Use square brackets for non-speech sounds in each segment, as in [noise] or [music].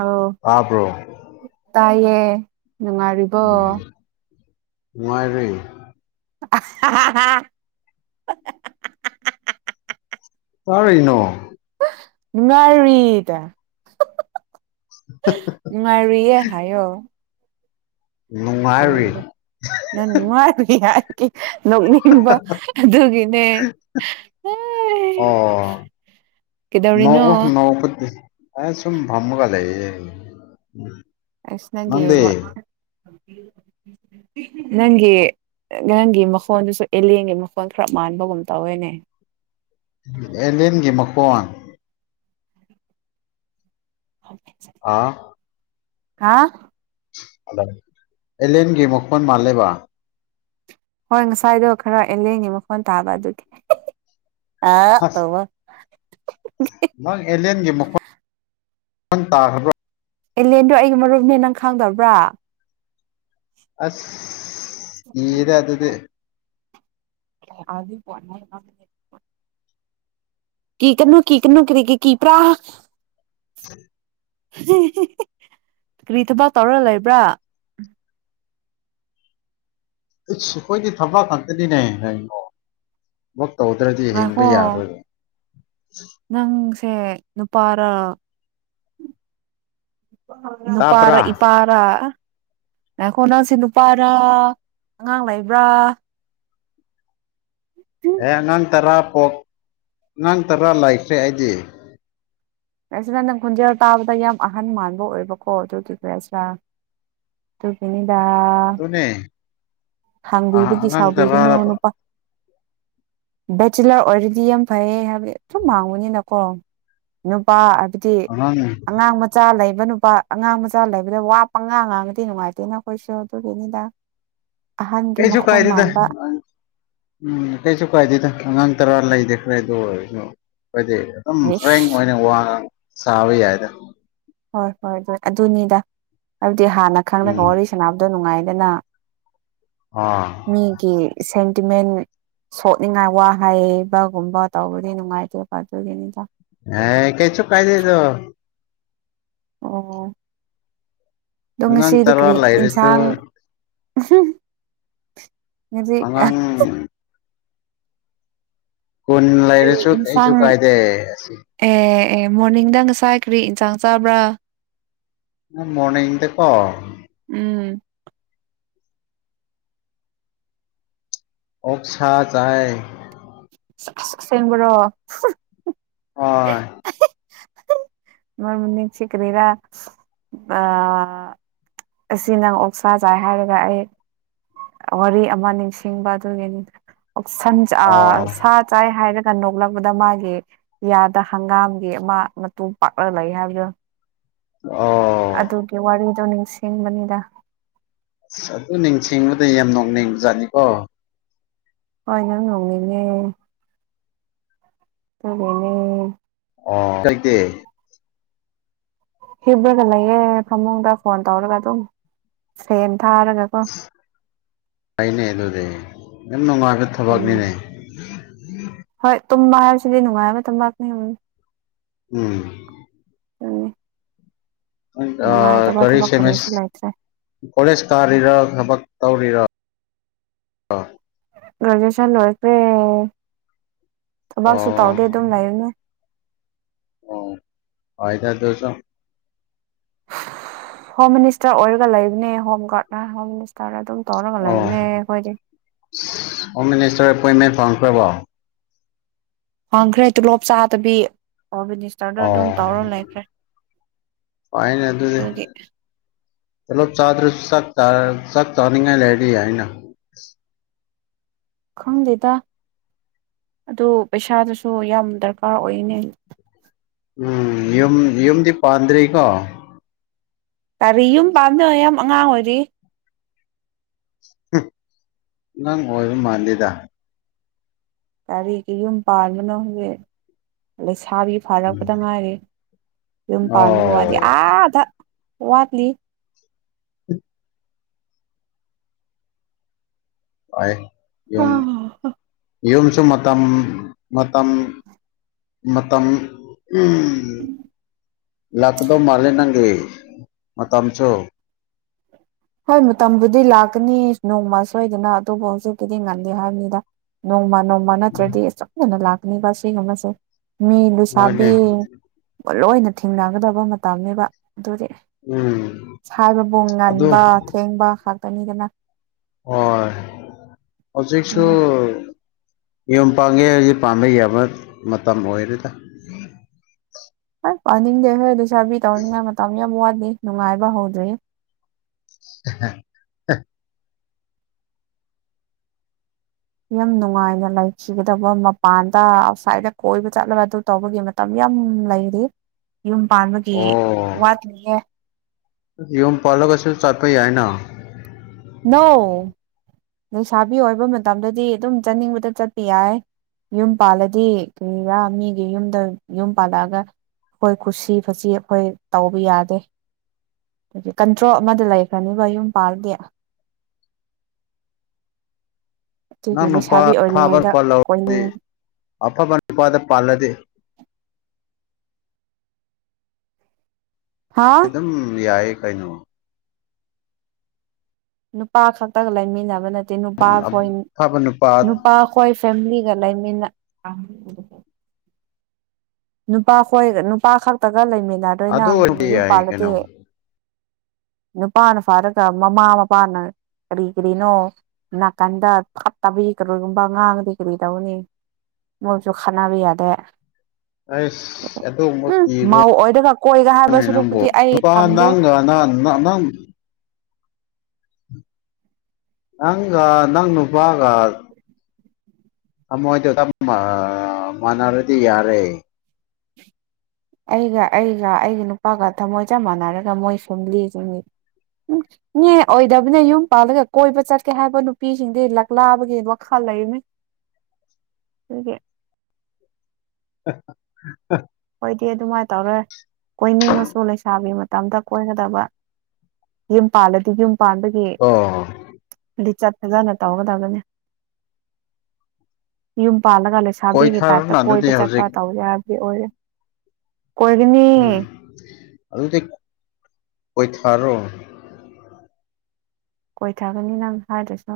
ꯑ ꯇꯥꯕ꯭ꯔꯣ ꯇꯌꯦꯌꯦ ꯅꯨꯡꯉꯥꯏꯔꯤꯕꯣ ꯅꯨꯡꯥꯏꯔꯦ [inaudible] ꯇꯥꯔꯅꯣ ꯅꯨꯡꯉꯥꯏꯔꯤꯗ ꯅꯨꯡꯉꯥꯏꯨꯔꯤꯌꯦ ꯍꯥꯏ ꯑꯣ ꯅꯨꯡꯉꯥꯏꯔꯤ ꯀꯗ ꯅꯅꯤꯡ ꯃꯥꯔ ꯌꯥ ꯅꯣꯛꯅꯤꯡꯕ ꯑꯗꯨꯒꯤꯅꯦ ꯅꯧ ꯀꯩꯗꯧꯔꯤꯅꯣ ꯑꯦ ꯁꯨꯝ ꯐꯝꯃꯨꯒꯗ ꯑꯁ ꯅꯪꯒꯤ ꯅꯪꯒꯤ ꯅꯪꯒꯤ ꯃꯈꯣꯟꯜꯗꯨꯁꯨ ꯑꯦꯂꯦꯟꯒꯤ ꯃꯈꯣꯟꯜ ꯈꯔ ꯃꯥꯟꯕꯒꯨꯝ ꯇꯧꯋꯦꯅꯦ ꯑꯦꯂꯤꯟꯒꯤ ꯃꯀꯣꯟ ꯑꯣ ꯑꯥ ꯍꯥ ꯍꯂꯣ ꯑꯦꯂꯦꯟꯒꯤ ꯃꯈꯨꯛ ꯐꯣꯟ ꯃꯥꯜꯂꯦꯕ ꯍꯣꯏ ꯉꯁꯥꯏꯗꯣ ꯈꯔ ꯂꯦꯡꯉꯤ ꯃꯈꯣꯟ ꯇꯥꯕ ꯑꯗꯨꯒꯤ ꯑ ꯇ ꯑꯁ ꯅꯪ ꯑꯦꯂꯦꯟꯒꯤ ꯃꯈꯣꯡ ꯇꯥꯈ꯭ꯔꯕ꯭ꯔꯥ ꯑꯦꯂꯦꯟꯗꯣ ꯑꯩꯒꯤ ꯃꯔꯨꯞꯅꯦ ꯅꯪ ꯈꯪꯗꯕ꯭ꯔꯥ ꯑꯁ ꯌꯦꯗ ꯑꯗꯨꯗꯤ ꯑꯗꯨ ꯀ ꯀꯩꯅꯣ ꯀ ꯀꯩꯅꯣ ꯀꯔꯤꯒꯤ ꯄ꯭ꯔꯥ ꯀꯔꯤ ꯊꯕꯛ ꯇꯧꯔꯒ ꯂꯩꯕ꯭ꯔꯥ ꯑꯩꯈꯣꯏꯗꯤ ꯊꯕꯥ ꯈꯇꯅꯤꯅꯦꯉꯣ ꯇꯧꯗ꯭ꯔꯗꯤ ꯉꯥꯏꯈꯣ ꯍꯤꯡꯕ ꯌꯥꯔꯣꯏ ꯅꯪꯁꯦ ꯅꯨꯄꯥꯔ ꯅꯨꯄꯥꯔ ꯇꯥꯕ꯭ꯔꯥ ꯏ ꯄꯔ ꯌꯥꯈꯣ ꯅꯪꯁꯦ ꯅꯨꯄꯥꯔ ꯑꯉꯥꯡ ꯂꯩꯕ꯭ꯔꯥ [inaudible] ꯑꯦ ꯑꯉꯥꯡ ꯇꯔꯥ ꯄꯣꯛ ꯑꯉꯥꯡ ꯇꯔꯥ ꯂꯩꯈ꯭ꯔꯦ ꯑꯩꯗꯤ ꯁꯤ ꯅ ꯅꯪ ꯈꯣꯟꯖꯦꯜ ꯇꯥꯕꯗ ꯌꯥꯝ ꯑꯍꯟ ꯃꯥꯟꯕ ꯑꯣꯏꯕꯀꯣ ꯑꯗꯨꯒꯤꯒꯦꯁꯤꯔ ꯇꯨ ꯀꯅꯤ ꯗ ꯑꯗꯨꯅꯦ ꯑ ꯍꯥꯡꯕꯤꯕꯒꯤ ꯑꯉꯥꯡ ꯁꯥꯎꯕꯤꯒꯅꯨ ꯇꯔꯥꯔꯕ ꯅꯨꯄꯥ ꯕꯦꯆꯤꯂꯔ ꯑꯣꯏꯔꯗꯤ ꯌꯥꯝ ꯐꯩꯌꯦ ꯍꯥꯏꯕꯗꯤ ꯁꯨꯝ ꯃꯥꯡꯕꯅꯤꯅꯀꯣ ꯅꯨꯄꯥ ꯍꯥꯏꯕꯗꯤ ꯑꯉꯥꯡ ꯃꯆꯥ ꯂꯩꯕ ꯅꯨ ꯂꯨꯄꯥ ꯑꯉꯥꯡ ꯃꯆꯥ ꯂꯩꯕꯗ ꯋꯥꯄ ꯉꯥꯡ ꯉꯥꯡꯉꯗꯤ ꯅꯨꯡꯉꯥꯏꯇꯦꯅ ꯑꯩꯈꯣꯏꯁꯨ ꯑꯗꯨꯒꯤꯅꯤꯗ ꯑꯍꯟꯒꯤ ꯀꯩꯁꯨ ꯃꯈꯣꯟ ꯀꯥꯏꯗꯗ ꯃꯥꯟꯕ ꯎꯝ ꯀꯩꯁꯨ ꯀꯥꯏꯗꯗ ꯑꯉꯥꯡ ꯇꯔꯥ ꯂꯩꯗꯤꯦꯈ꯭ꯔꯦ ꯑꯗꯨ ꯑꯣꯏꯔꯁꯨ ꯍꯥꯏꯣꯏꯗꯤ ꯑꯗꯨꯝ ꯏꯁ ꯐ꯭ꯔꯦꯡ ꯑꯣꯏꯅ ꯋꯥꯡꯉ ꯁꯥꯕ ꯌꯥꯏꯔꯦ ꯍꯣꯏ ꯍꯣꯏ ꯑꯗꯨ ꯑꯗꯨꯅꯤꯗ ꯍꯥꯏꯕꯗꯤ ꯍꯥꯟꯅ ꯈꯪꯂꯉꯒ ꯎꯝ ꯋꯥꯔꯤ ꯁ ꯑ ꯅꯨꯡꯉꯥꯏꯗꯅ ꯑꯥ ꯃꯤꯒꯤ ꯁ ꯗꯤꯃꯦꯟ ꯁꯣꯛꯅꯤꯡꯉꯥꯏ ꯋꯥ ꯍꯩꯕꯒꯨꯝꯕ ꯇꯧꯕꯗꯤ ꯅꯨꯡꯉꯥꯏꯇꯦꯕ ꯑꯗꯨꯒꯤꯅꯤꯗ ꯑꯦ ꯀꯩꯁꯨ ꯀꯥꯏꯗꯦꯗꯣ ꯑꯣ ꯑꯗꯣ ꯑꯉꯥꯡ ꯉꯁꯤꯗꯤ ꯇꯔꯥ ꯀ꯭ꯔꯤ ꯂꯩꯔꯁꯨ ꯏꯟꯁꯥꯡ ꯑꯗꯤ ꯑꯉꯥꯡ [unintelligible] ꯀꯨꯟ ꯀꯔꯤ ꯂꯩꯔꯁꯨ ꯀꯩꯁꯨ ꯏꯟꯁꯥꯡ ꯀꯥꯏꯗꯦ ꯑꯁꯤ ꯑꯦ ꯑꯦ ꯃꯣꯔꯅꯤꯡꯗ ꯉꯁꯥꯏ ꯀꯔꯤ ꯏꯟꯁꯥꯡ ꯆꯥꯕ꯭ꯔꯥ ꯃꯅꯗꯀꯣ ꯎꯝ ꯑꯣꯁ ꯆꯥꯏ ꯁꯦꯝꯦꯡꯕ꯭ꯔꯣ ꯍꯣꯏ ꯃꯔ ꯃꯅꯤ ꯀꯔꯤꯔ ꯑ ꯑꯁꯤ ꯅꯪ ꯑꯣꯛꯁꯥ ꯆꯥꯏ ꯍꯥꯏꯔꯒ ꯑꯩ ꯋꯥꯔꯤ ꯑꯃ ꯅꯤꯡꯁꯤꯡꯕ ꯑꯗꯨꯒꯤꯅꯤꯟ ꯑꯣ ꯁꯥ ꯆꯥꯏ ꯍꯥꯏꯔꯒ ꯀꯟ ꯅꯣꯛꯂꯛꯄꯗ ꯃꯥꯒꯤ ꯌꯥꯗ ꯍꯪꯒꯥꯝꯒꯤ ꯃꯥ ꯃꯇꯨꯡꯨꯝ ꯄꯥꯛꯂꯒ ꯂꯩ ꯍꯥꯏꯕꯗꯨ ꯑꯣ ꯑꯗꯨꯒꯤ ꯋꯥꯔꯤꯗꯣ ꯅꯤꯡꯁꯤꯡꯕꯅꯤꯗ ꯑꯁ ꯑꯗꯨ ꯅꯤꯡꯁꯤꯡꯕꯗ ꯌꯥꯝ ꯅꯣꯡꯅꯤꯡꯕ ꯖꯥꯠꯅꯤꯀꯣ ꯍꯣꯏ ꯅꯪ ꯉꯣꯡꯉꯅꯦ ꯐꯔꯅꯦ ꯑꯣ ꯀꯥꯏꯇ ꯍꯤꯕ꯭ꯔꯒ ꯂꯩꯌꯦꯦ ꯐꯃꯨꯡꯗ ꯐꯣꯟ ꯇꯧꯔꯒ ꯑꯗꯨꯝ ꯐ ꯐꯥꯏꯅꯦ ꯑꯗꯨꯗꯦꯟꯅ ꯎꯝ ꯊꯕꯛꯅꯤꯅꯦ ꯍꯣꯏ ꯇꯨꯝꯕ ꯍꯥꯏꯕꯁꯤꯗꯤ ꯅꯨꯡꯉꯥꯏ ꯑꯃ ꯇꯨꯝꯄꯥꯛꯅꯤ ꯎꯝ ꯎꯝ ꯀꯔꯤ ꯁꯤ ꯀꯔꯤꯁꯨ ꯑꯦꯁ ꯂꯩꯇ꯭ꯔꯦ ꯀꯣꯂꯦꯖ ꯀꯥꯔꯤꯔꯣ ꯊꯕꯛ ꯇꯧꯔꯤꯔ ꯑꯥ ꯒ꯭ꯔꯦꯖꯨꯑꯦꯁꯟ ꯂꯣꯏꯔꯛꯇ꯭ꯔꯦ ꯊꯕꯛꯁꯨ ꯑꯣ ꯇꯧꯗꯦ ꯑꯗꯨꯝ ꯂꯩꯌꯨꯅꯦ ꯑꯣ ꯐꯗꯗꯣꯁꯣ ꯍꯣꯝ ꯃꯤꯅꯤꯁꯇꯔ ꯑꯣꯏꯔꯒ ꯂꯩꯕꯅꯦ ꯍꯣꯝ ꯒꯥꯔꯗꯅ ꯍꯣꯝ ꯃꯤꯅꯤꯁꯇꯔꯅ ꯑꯗꯨꯝ ꯇꯧꯔꯒꯂ ꯑꯣ ꯏꯅꯦ ꯑꯩꯣꯏꯗꯤꯦ ꯍꯣꯝ ꯃꯤꯅꯤꯁꯇꯔ ꯑꯦꯄꯣꯏꯟꯃꯦꯟ ꯐꯪ ꯐ꯭ꯔꯔꯕꯣ ꯍꯪꯈ꯭ꯔꯦ ꯇꯣꯂꯣꯞ ꯆꯥꯗꯕꯤ ꯑꯣ ꯃꯤꯅꯤꯁꯇꯔꯗ ꯑꯗꯨꯝ ꯇꯧꯔ ꯂꯩꯈ꯭ꯔꯦ ꯐꯥꯏꯟ ꯑꯗꯨ ꯑꯗꯨꯗꯤ ꯑꯗꯨꯒꯤ ꯆꯂꯣ ꯆꯥꯗ꯭ꯔ ꯁ ꯆ ꯆ ꯆꯥꯅꯤꯡꯉ ꯂꯩꯦꯔꯤꯅ ꯈꯪꯂꯦꯗ ꯑꯗꯨ ꯄꯩꯁꯥꯗꯨꯁꯨ ꯌꯥꯝ ꯗꯔꯀꯥꯔ ꯑꯣꯏꯅꯦ ꯎꯝ ꯌꯨꯝ ꯌꯨꯝꯗꯤ ꯄꯥꯟꯗ꯭ꯔꯦꯀꯣ ꯀꯔꯤ ꯌꯨꯝ ꯄꯥꯝꯅ ꯌꯥꯝ ꯑꯉꯥꯡ ꯑꯣꯏꯔꯤ ꯅꯪ ꯑꯣꯏꯔ ꯃꯥꯟꯗꯦꯗ ꯀꯔꯤ ꯌꯨꯝ ꯄꯥꯕꯅꯣ ꯍꯦ ꯁꯥꯥꯕꯤ ꯐꯥꯔꯛꯄꯗ ꯉꯥꯏꯔꯦ ꯌꯨꯝ ꯑꯣ ꯄꯥꯟꯕꯃꯤꯒꯤ ꯋꯥꯗꯤ ꯑꯥꯗ ꯋꯥꯠꯂꯤ ꯎꯝ ꯍꯣꯏ ꯌꯨꯝ ꯌꯨꯝꯁꯨ ꯃꯇꯝ ꯃꯇꯝ ꯃꯇꯝ ꯎꯝ ꯂꯀꯗꯣ ꯃꯥꯂꯦ ꯅꯪꯒꯦ ꯃ ꯃꯇꯝꯝꯁꯨꯣ ꯍꯣꯏ ꯃꯇꯝꯕꯨꯗꯤ ꯂꯥꯛꯀꯅꯤ ꯅꯣꯡꯃ ꯁꯣꯏꯗꯅ ꯑꯗꯨꯕꯨ ꯍꯧꯖꯤꯛꯀꯤꯗꯤ ꯉꯟꯗꯦ ꯍꯥꯏꯕꯅꯤꯗ ꯅꯣꯡ ꯃꯥ ꯅꯣꯡꯃ ꯅꯠꯇ꯭ꯔꯗꯤ ꯆꯞꯅꯅ ꯂꯥꯛꯅꯤꯕ ꯁꯤꯒꯨꯝꯕꯁꯦ ꯃꯤ ꯂꯨꯁꯥꯕꯤ ꯍꯣꯏꯅꯦ ꯂꯣꯏꯅ ꯊꯦꯡꯅꯒꯗꯕ ꯃꯇꯝꯅꯤꯅꯦꯕ ꯑꯗꯨꯗꯤ ꯎꯝ ꯁꯥꯏꯕꯕꯣꯡ ꯉꯥꯅꯤ ꯑꯗꯨ ꯕꯥ ꯊꯦꯡꯕ ꯈꯥꯛꯇꯅꯤꯗꯅ ꯍ ꯍꯧꯖꯤꯁꯨ ꯑꯗꯨꯅ ꯌꯨꯝ ꯄꯥꯒꯦ ꯍꯥꯏꯁꯦ ꯄꯥꯝꯕ ꯌꯥꯕ ꯃꯇꯝ ꯑꯣꯏꯔꯦꯗ ꯍꯣꯏ ꯄꯥꯅꯤꯡꯗꯦ ꯍꯣꯏꯗ ꯆꯥꯕꯤ ꯇꯧꯅꯤꯡꯉꯥꯏ ꯃꯇꯝ ꯌꯥꯝ ꯋꯥ ꯅꯨꯡꯉꯥꯏꯕ ꯍꯧꯗ꯭ꯔꯤ [inaudible] ꯌꯥꯝ ꯅꯨꯡꯉꯥꯏꯅ ꯂꯩꯈꯤꯒꯗꯕ ꯃꯄꯥꯟꯗ ꯑꯥꯎꯠꯁꯥꯏꯠꯇ ꯀꯣꯏꯕ ꯆꯠꯂꯕ ꯑꯗꯨ ꯇꯧꯕꯒꯤ ꯃꯇꯝ ꯌꯥꯝ ꯂꯩꯔꯤ ꯌꯨꯝ ꯄꯥꯟꯕꯒꯤ ꯋꯥꯠꯂꯤꯍ ꯌꯧꯟ ꯄꯂꯒꯁꯨ ꯆꯥꯄ ꯌꯥꯏꯅ ꯅꯧ ꯂꯩꯁꯥꯕꯤ ꯑꯣꯏꯕ ꯃꯇꯝꯗꯗꯤ ꯑꯗꯨꯝ ꯆꯠꯅꯤꯡꯕꯗ ꯆꯠꯄ ꯌꯥꯏ ꯌꯨꯝ ꯄꯥꯜꯂꯗꯤ ꯀꯔꯤꯔꯥ ꯃꯤꯒꯤ ꯌꯨꯝꯗ ꯌꯨꯝ ꯄꯥꯜꯂꯛꯑꯒ ꯑꯩꯈꯣꯏ ꯈꯨꯁꯤ ꯐꯁꯤ ꯑꯩꯈꯣꯏ ꯇꯧꯕ ꯌꯥꯗꯦ ꯑ ꯀꯟꯇ꯭ꯔꯣ ꯑꯃꯗ ꯂꯩꯈ꯭ꯔꯅꯦꯕ ꯌꯨꯝ ꯄꯥꯜꯗꯝ ꯑꯗꯨꯒꯤ ꯅꯪ ꯅꯨꯄꯥ ꯂꯩꯁꯥꯕꯤ ꯑꯐꯕ ꯑꯣꯏꯔꯤꯉꯩꯗ ꯅꯨꯄꯥ ꯂꯧꯗꯤ ꯀꯣꯏꯅꯤꯡ ꯑꯐꯕ ꯅꯨꯄꯥꯗ ꯄꯥꯜꯂꯗꯤ [inaudible] ꯍꯥ ꯑꯗꯨ ꯑꯗꯨꯝ ꯌꯥꯏꯌꯦ ꯀꯩꯅꯣ ꯅꯨꯄꯥ ꯈꯛꯇꯒ ꯂꯩꯃꯤꯟꯅꯕ ꯅꯠꯇꯦ ꯅꯨꯄꯥ ꯍꯣꯏ ꯅꯨꯄꯥ ꯈꯣꯏ ꯐꯦꯃꯤꯂꯤ ꯒ ꯂꯩꯃꯤꯟꯅ ꯅꯨꯄꯥ ꯈꯣꯏ ꯅꯨꯄꯥ ꯈꯛꯇꯒ ꯂꯩꯃꯤꯟꯅꯗꯣꯏꯅ ꯑꯗꯨ ꯑꯗꯨꯝ ꯑꯣꯏꯔꯗꯤ ꯌꯨꯝ ꯌꯥꯏ ꯄꯥꯜꯂꯗꯤ ꯀꯩꯅꯣ ꯅꯨꯄꯥꯅ ꯐꯔꯒ ꯃꯃꯥ ꯃꯄꯥꯅ ꯀꯔꯤ ꯀꯔꯤꯅꯣ ꯅꯥꯀꯟꯗ ꯊꯞ ꯇꯕ ꯍꯈꯔꯣꯏꯒꯨꯝꯕ ꯉꯥꯡꯉꯗꯤ ꯀꯔꯤ ꯇꯧꯅꯤ ꯃꯎꯁꯨ ꯈꯅꯕꯤ ꯌꯥꯗꯦ ꯑꯩꯁ ꯎꯝ ꯃꯥꯎ ꯑꯣꯏꯔꯒ ꯀꯣꯏꯒ ꯍꯥꯏꯕ ꯁꯨꯔꯨꯛꯄꯨꯗꯤ ꯑꯩ ꯣ ꯊꯝꯗꯦ ꯅ ꯅ [unintelligible] ꯅꯪ ꯅꯪꯅꯨꯄꯥꯒ ꯊꯃꯣꯏꯗ ꯃꯅꯔꯗꯤ ꯌꯥꯔꯦ ꯑꯩꯒ ꯑꯩꯒ ꯑꯩꯒ ꯅꯨꯄꯥꯒ ꯊꯝꯃꯣꯏ ꯆꯞ ꯃꯥꯟꯅꯔꯒ ꯃꯣꯏ ꯐꯦꯃꯤꯂꯤꯁꯤꯡ ꯎꯝꯅꯦ ꯑꯣꯏꯗꯕꯅꯦ ꯌꯨꯝ ꯄꯥꯜꯂꯒ ꯀꯣꯏꯕ ꯆꯠꯀꯦ ꯍꯥꯏꯕ ꯅꯨꯄꯤꯁꯤꯡꯗꯤ ꯂꯛꯂꯥꯕꯒꯤ ꯋꯥꯈꯜ ꯂꯩꯅꯦ ꯑ ꯑ ꯗꯤ ꯑꯗꯨꯃꯥꯏꯅ ꯇꯧꯔꯣꯏ ꯀꯣꯏꯅꯤꯡꯉꯁꯨ ꯂꯩꯁꯥꯕꯤ ꯇꯇ ꯀꯣꯏꯒꯗꯕ ꯌꯨꯝ ꯄꯥꯜꯂꯗꯤ ꯌꯨꯝ ꯄꯥꯟꯕꯒꯤ ꯀꯣ ꯂꯤꯆꯠ ꯐꯖꯅ ꯇꯧꯒꯗꯕꯅꯤ ꯌꯨꯝ ꯄꯥꯜꯂꯒ ꯂꯩꯁꯥꯕꯤꯒꯤ ꯇꯥꯏꯞꯇ ꯀꯣꯏꯊꯔꯣꯅ ꯀꯣꯏꯕ ꯑꯗꯨꯗꯤ ꯆꯠꯄ ꯍꯧꯖꯤꯛ ꯇꯧꯋꯦ ꯍꯥꯏꯕꯗꯤ ꯑꯣꯏꯔꯦ ꯎꯝ ꯀꯣꯏꯒꯅꯤ ꯑꯗꯨꯗꯤ ꯀꯣꯏ ꯊꯔꯣ ꯀꯣꯏꯊꯥꯒꯅꯤ ꯅꯪ ꯍꯥꯏꯗ꯭ꯔꯁꯨ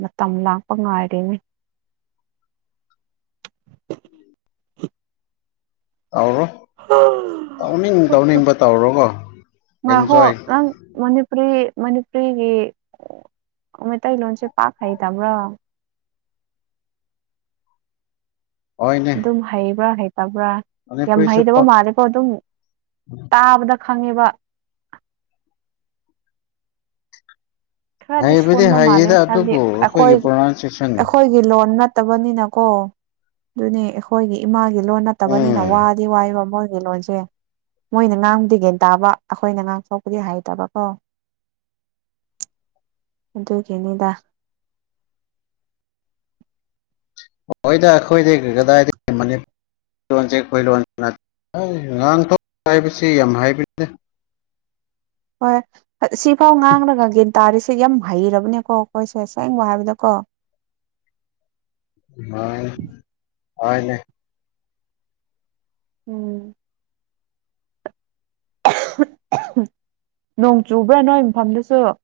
ꯃꯇꯝ ꯂꯥꯛꯄ ꯉꯥꯏꯔꯤꯅꯤ [unintelligible] ꯇꯧꯔꯣ ꯇꯧꯅꯤꯡ ꯇꯧꯅꯤꯡꯕ ꯇꯧꯔꯣꯀꯣ ꯑ ꯍꯣ ꯑꯦꯟꯖꯣꯏ ꯅꯪ ꯃꯅꯤꯄꯨꯔꯤ ꯃꯅꯤꯄꯨꯔꯤꯒꯤ ꯃꯩꯇꯩꯂꯣꯟꯁꯦ ꯄꯥꯛ ꯍꯩꯇꯕ꯭ꯔꯣ ꯑꯗꯨꯝ ꯍꯣꯏꯅꯦ ꯍꯩꯕ꯭ꯔꯥ ꯍꯩꯇꯕ꯭ꯔꯥ ꯌꯥꯝ ꯃꯅꯤꯄꯨꯔꯤꯁꯨ ꯍꯩꯇꯕ ꯄꯛ ꯃꯥꯜꯂꯦꯀꯣ ꯑꯗꯨꯝ ꯇꯥꯕꯗ ꯈꯪꯉꯤꯕ ꯈꯔꯗꯤ ꯍꯩꯕꯗꯤ ꯁꯣꯟꯕ ꯃꯥꯜꯂꯦ ꯍꯩꯌꯦꯗ ꯍꯥꯏꯕꯗꯤ ꯑꯗꯨꯕꯨ ꯑꯩꯈꯣꯏ ꯑꯩꯈꯣꯏꯒꯤ ꯄ꯭ꯔꯣꯅꯥꯎꯟꯁꯤꯌꯦꯁꯟ ꯑꯩꯈꯣꯏꯒꯤ ꯂꯣꯟ ꯅꯠ ꯅꯠꯇꯕꯅꯤꯅꯀꯣ ꯑꯗꯨꯅꯦ ꯑꯩꯈꯣꯏꯒꯤ ꯏꯃꯥꯒꯤ ꯂꯣꯟ ꯅꯠꯇꯕꯅꯤꯅ ꯎꯝ ꯋꯥꯗꯤ ꯋꯥꯕ ꯃꯣꯏ ꯑꯩꯒꯤ ꯂꯣꯟꯁꯦ ꯃꯣꯏꯅ ꯉꯥꯡꯕꯨꯗꯤꯒꯦꯟ ꯇꯥꯕ ꯑꯩꯈꯣꯏꯅ ꯉꯥꯡꯊꯣꯛꯄꯗꯤ ꯍꯩꯇꯕꯀꯣ [inaudible] ꯑꯗꯨꯒꯤꯅꯤꯗ ꯍꯣꯏꯗ ꯑꯩꯈꯣꯏꯗꯤ ꯀꯗꯥꯏꯗꯅꯤ ꯂꯣꯟꯁꯦ ꯑꯩꯈꯣꯏ ꯂꯣꯟ ꯉꯥꯡꯊꯄ ꯍꯥꯏꯕꯁꯤ ꯌꯥꯝ ꯍꯥꯏꯕꯅꯤꯗ ꯍꯣꯏ ꯁꯤꯐꯥꯎ ꯉꯥꯡꯅ ꯉꯒꯤ ꯇꯥꯔꯤꯁꯦ ꯌꯥꯝ ꯍꯩꯔꯕꯅꯦꯀꯣ ꯑꯩꯈꯣꯏꯁꯦ ꯁꯦꯡꯕ ꯍꯥꯏꯕꯗꯀꯣ ꯍ ꯍꯅꯦ ꯎꯝ ꯅꯣꯡ ꯆꯨꯕ꯭ꯔꯥ ꯅꯣꯏ ꯃꯐꯝꯗꯨꯁꯨ [inaudible]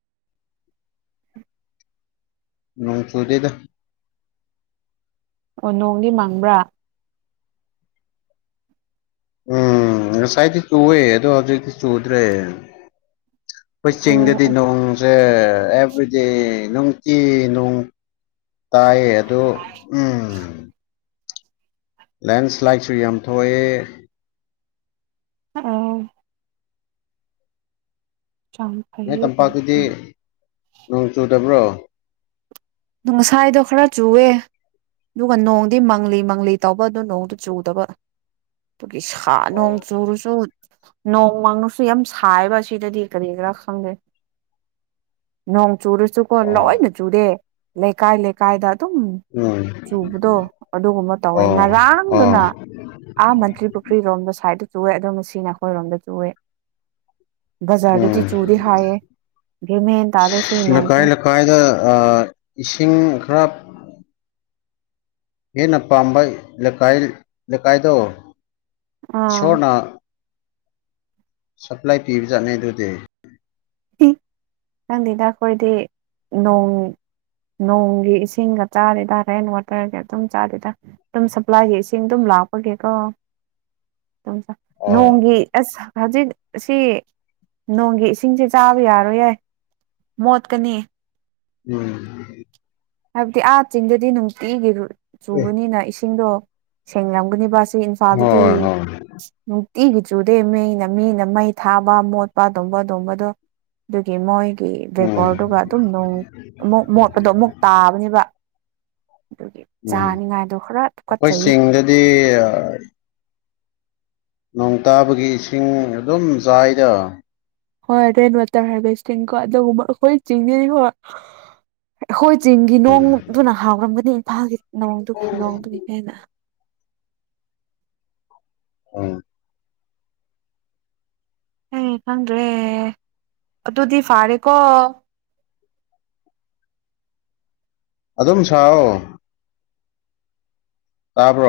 ꯅꯣꯡ ꯁꯨꯗꯤꯗ ꯑꯣ ꯅꯣꯡꯗꯤ ꯃꯪꯕ꯭ꯔꯥ ꯎꯝ ꯉꯁꯥꯏꯗꯤ ꯆꯨꯏꯦ ꯑꯗꯣ ꯍꯧꯖꯤꯛꯇꯤ ꯆꯨꯗ꯭ꯔꯦ ꯑꯩꯈꯣꯏ ꯑꯣ ꯆꯤꯡꯗꯗꯤ ꯑꯣ ꯅꯣꯡ ꯀꯤ ꯇ [unintelligible] ꯑꯗꯨ ꯎꯝ ꯂꯦꯟꯁ꯭ꯂꯥꯏꯠꯁꯨ ꯌꯥꯝ ꯊꯣꯛꯑꯦ ꯑꯥ ꯌꯥꯝ ꯅꯣꯏ ꯐꯩꯌꯦ ꯌꯥꯝ ꯇꯝꯄꯥꯛꯇꯨꯗꯤ ꯐꯩ ꯅꯣꯡ ꯆꯨꯗꯕ꯭ꯔꯣ ꯑ ꯉꯁꯥꯏꯗꯣ ꯈꯔ ꯆꯨꯑꯦ ꯑꯗꯨꯒ ꯅꯣꯡꯗꯤ ꯃꯪꯂꯤ ꯃꯪꯂꯤ ꯇꯥꯎꯧꯕ ꯑꯗꯨ ꯅꯣꯡꯗꯨ ꯆꯨꯗꯕ ꯑꯗꯨꯒꯤ ꯁꯥ ꯅꯣꯡ ꯆꯨꯔꯨꯁꯨ ꯅꯣꯡ ꯋꯥꯡꯅꯨꯁꯨ ꯌꯥꯝ ꯁꯥꯏꯕ ꯁꯤꯗꯗꯤ ꯀꯔꯤ ꯀꯔꯤ ꯔꯥ [unintelligible] ꯅꯣꯡ ꯆꯨꯔꯁꯨꯀꯣ ꯑꯣ ꯂꯣꯏꯅ ꯆꯨꯔꯦ ꯂꯩꯀꯥꯏ ꯂꯩꯀꯥꯏꯗ ꯑꯗꯨꯝ ꯎꯝ ꯆꯨꯕꯗꯣ ꯑꯗꯨꯒꯨꯝꯕ ꯇꯧꯋꯦ ꯑꯣ ꯑꯣ ꯉꯔꯥꯡꯗꯨꯅ ꯑꯥ ꯃꯟꯇ꯭ꯔꯤ ꯄꯨꯈ꯭ꯔꯤꯔꯣꯝꯗ ꯁꯥꯏꯠꯇ ꯆꯨꯏ ꯑꯗꯣꯝ ꯁꯤ ꯅꯈꯣꯏꯔꯣꯝꯗ ꯆꯨꯏ ꯎꯝ ꯕꯖꯥꯔꯗꯗꯤ ꯆꯨꯔꯤ ꯍꯥꯏꯌꯦ ꯑꯗꯨ ꯃꯦꯟ ꯇꯥꯔ ꯁꯤ ꯅꯣꯡꯁꯦ ꯂꯩꯀꯥꯏ ꯂꯩꯀꯥꯏꯗ ꯑꯥ ꯏꯁꯤꯡ ꯈꯔꯞ ꯍꯦꯟꯅꯄꯥꯕ ꯂꯩꯀꯥꯏꯗ ꯑꯥ ꯁꯣꯅ ꯁꯄ꯭ꯂꯥꯏ ꯄꯤꯕ ꯆꯠꯅꯦ ꯑꯗꯨꯗꯤ ꯅꯪ ꯂꯤꯅꯥ ꯈꯣꯏꯗꯤ ꯅꯣꯡ ꯅꯣꯡꯒꯤ ꯏꯁꯤꯡꯒ ꯆꯥꯔꯤꯗ ꯔꯦꯟ ꯋꯥꯇꯔꯒ ꯑꯗꯨꯝ ꯆꯥꯔꯤꯗ ꯑꯗꯨꯝ ꯁꯄ꯭ꯂꯥꯏꯒꯤ ꯏꯁꯤꯡ ꯑꯗꯨꯝ ꯂꯥꯄ ꯀꯣ ꯑꯣ ꯅꯣꯡꯒꯤ ꯑꯁ ꯍꯧꯖꯤꯛ ꯁꯤ ꯅꯣꯡꯒꯤ ꯏꯁꯤꯡꯁꯤ ꯆꯥꯕ ꯌꯥꯔꯣ ꯌꯥꯏ ꯃꯣꯠꯀꯅꯤ ꯎꯝ ꯍꯥꯏꯕꯗꯤ ꯑꯥ ꯆꯤꯡꯗꯗꯤ ꯅꯨꯡꯇꯤꯒꯤ ꯆꯨꯕꯅꯤꯅ ꯏꯁꯤꯡꯗꯣ ꯁꯦꯡꯂꯝꯒꯅꯤ ꯏꯟꯐꯥꯜꯗꯗꯤ ꯍꯣꯏ ꯍꯣꯏ ꯎꯝ ꯇꯤꯒꯤ ꯆꯨꯗꯦ ꯃꯤꯅ ꯃꯤꯅ ꯃꯩ ꯊꯥꯕ ꯃꯣꯠꯄ ꯑꯗꯨꯨꯝꯕ ꯑꯗꯨꯒꯝꯕꯗꯣ ꯑꯗꯨꯒꯤ ꯃꯣꯏ ꯀ ꯎꯝ ꯕꯦꯄꯣꯔꯗꯨꯒ ꯑꯗꯨꯝ ꯅꯣꯡ ꯑꯃꯨꯛ ꯃꯣꯠꯄꯗꯣ ꯑꯃꯨꯛ ꯇꯥꯕꯅꯦꯕ ꯑꯗꯨꯒꯤ ꯎꯝ ꯆꯥꯅꯤꯡꯉꯥꯏꯗꯣ ꯈꯔ ꯑꯩꯈꯣꯏ ꯇꯨꯀꯠꯆꯩꯌꯦ ꯆꯤꯡꯗꯗꯤ ꯅꯣꯡ ꯇꯥꯕꯒꯤ ꯏꯁꯤꯡ ꯑꯗꯨꯝ ꯆꯥꯏꯗ ꯍꯣꯏ ꯔꯦꯟ ꯋꯥꯇꯔ ꯍꯥꯔꯚꯦꯁꯇꯤꯡ ꯀꯣ ꯑꯗꯨꯒꯕ ꯑꯩꯈꯣꯏ ꯆꯤꯡꯅꯤꯈꯣꯏ ꯆꯤꯡꯒꯤ ꯅꯣꯡꯗꯨꯅ ꯍꯥꯎꯔꯝꯒꯅꯤ ꯏꯝꯐꯥꯜꯒꯤ ꯅꯗꯨ ꯅꯣꯡꯗꯨꯒꯤ ꯍꯦꯟꯅ ꯎ ꯑꯦ ꯈꯗ꯭ꯔꯦ ꯑꯗꯨꯗꯤ ꯐꯥꯔꯦꯀꯣ [unintelligible] ꯑꯗꯨꯝ ꯁꯥꯑꯣ ꯇꯥꯕ꯭ꯔꯣ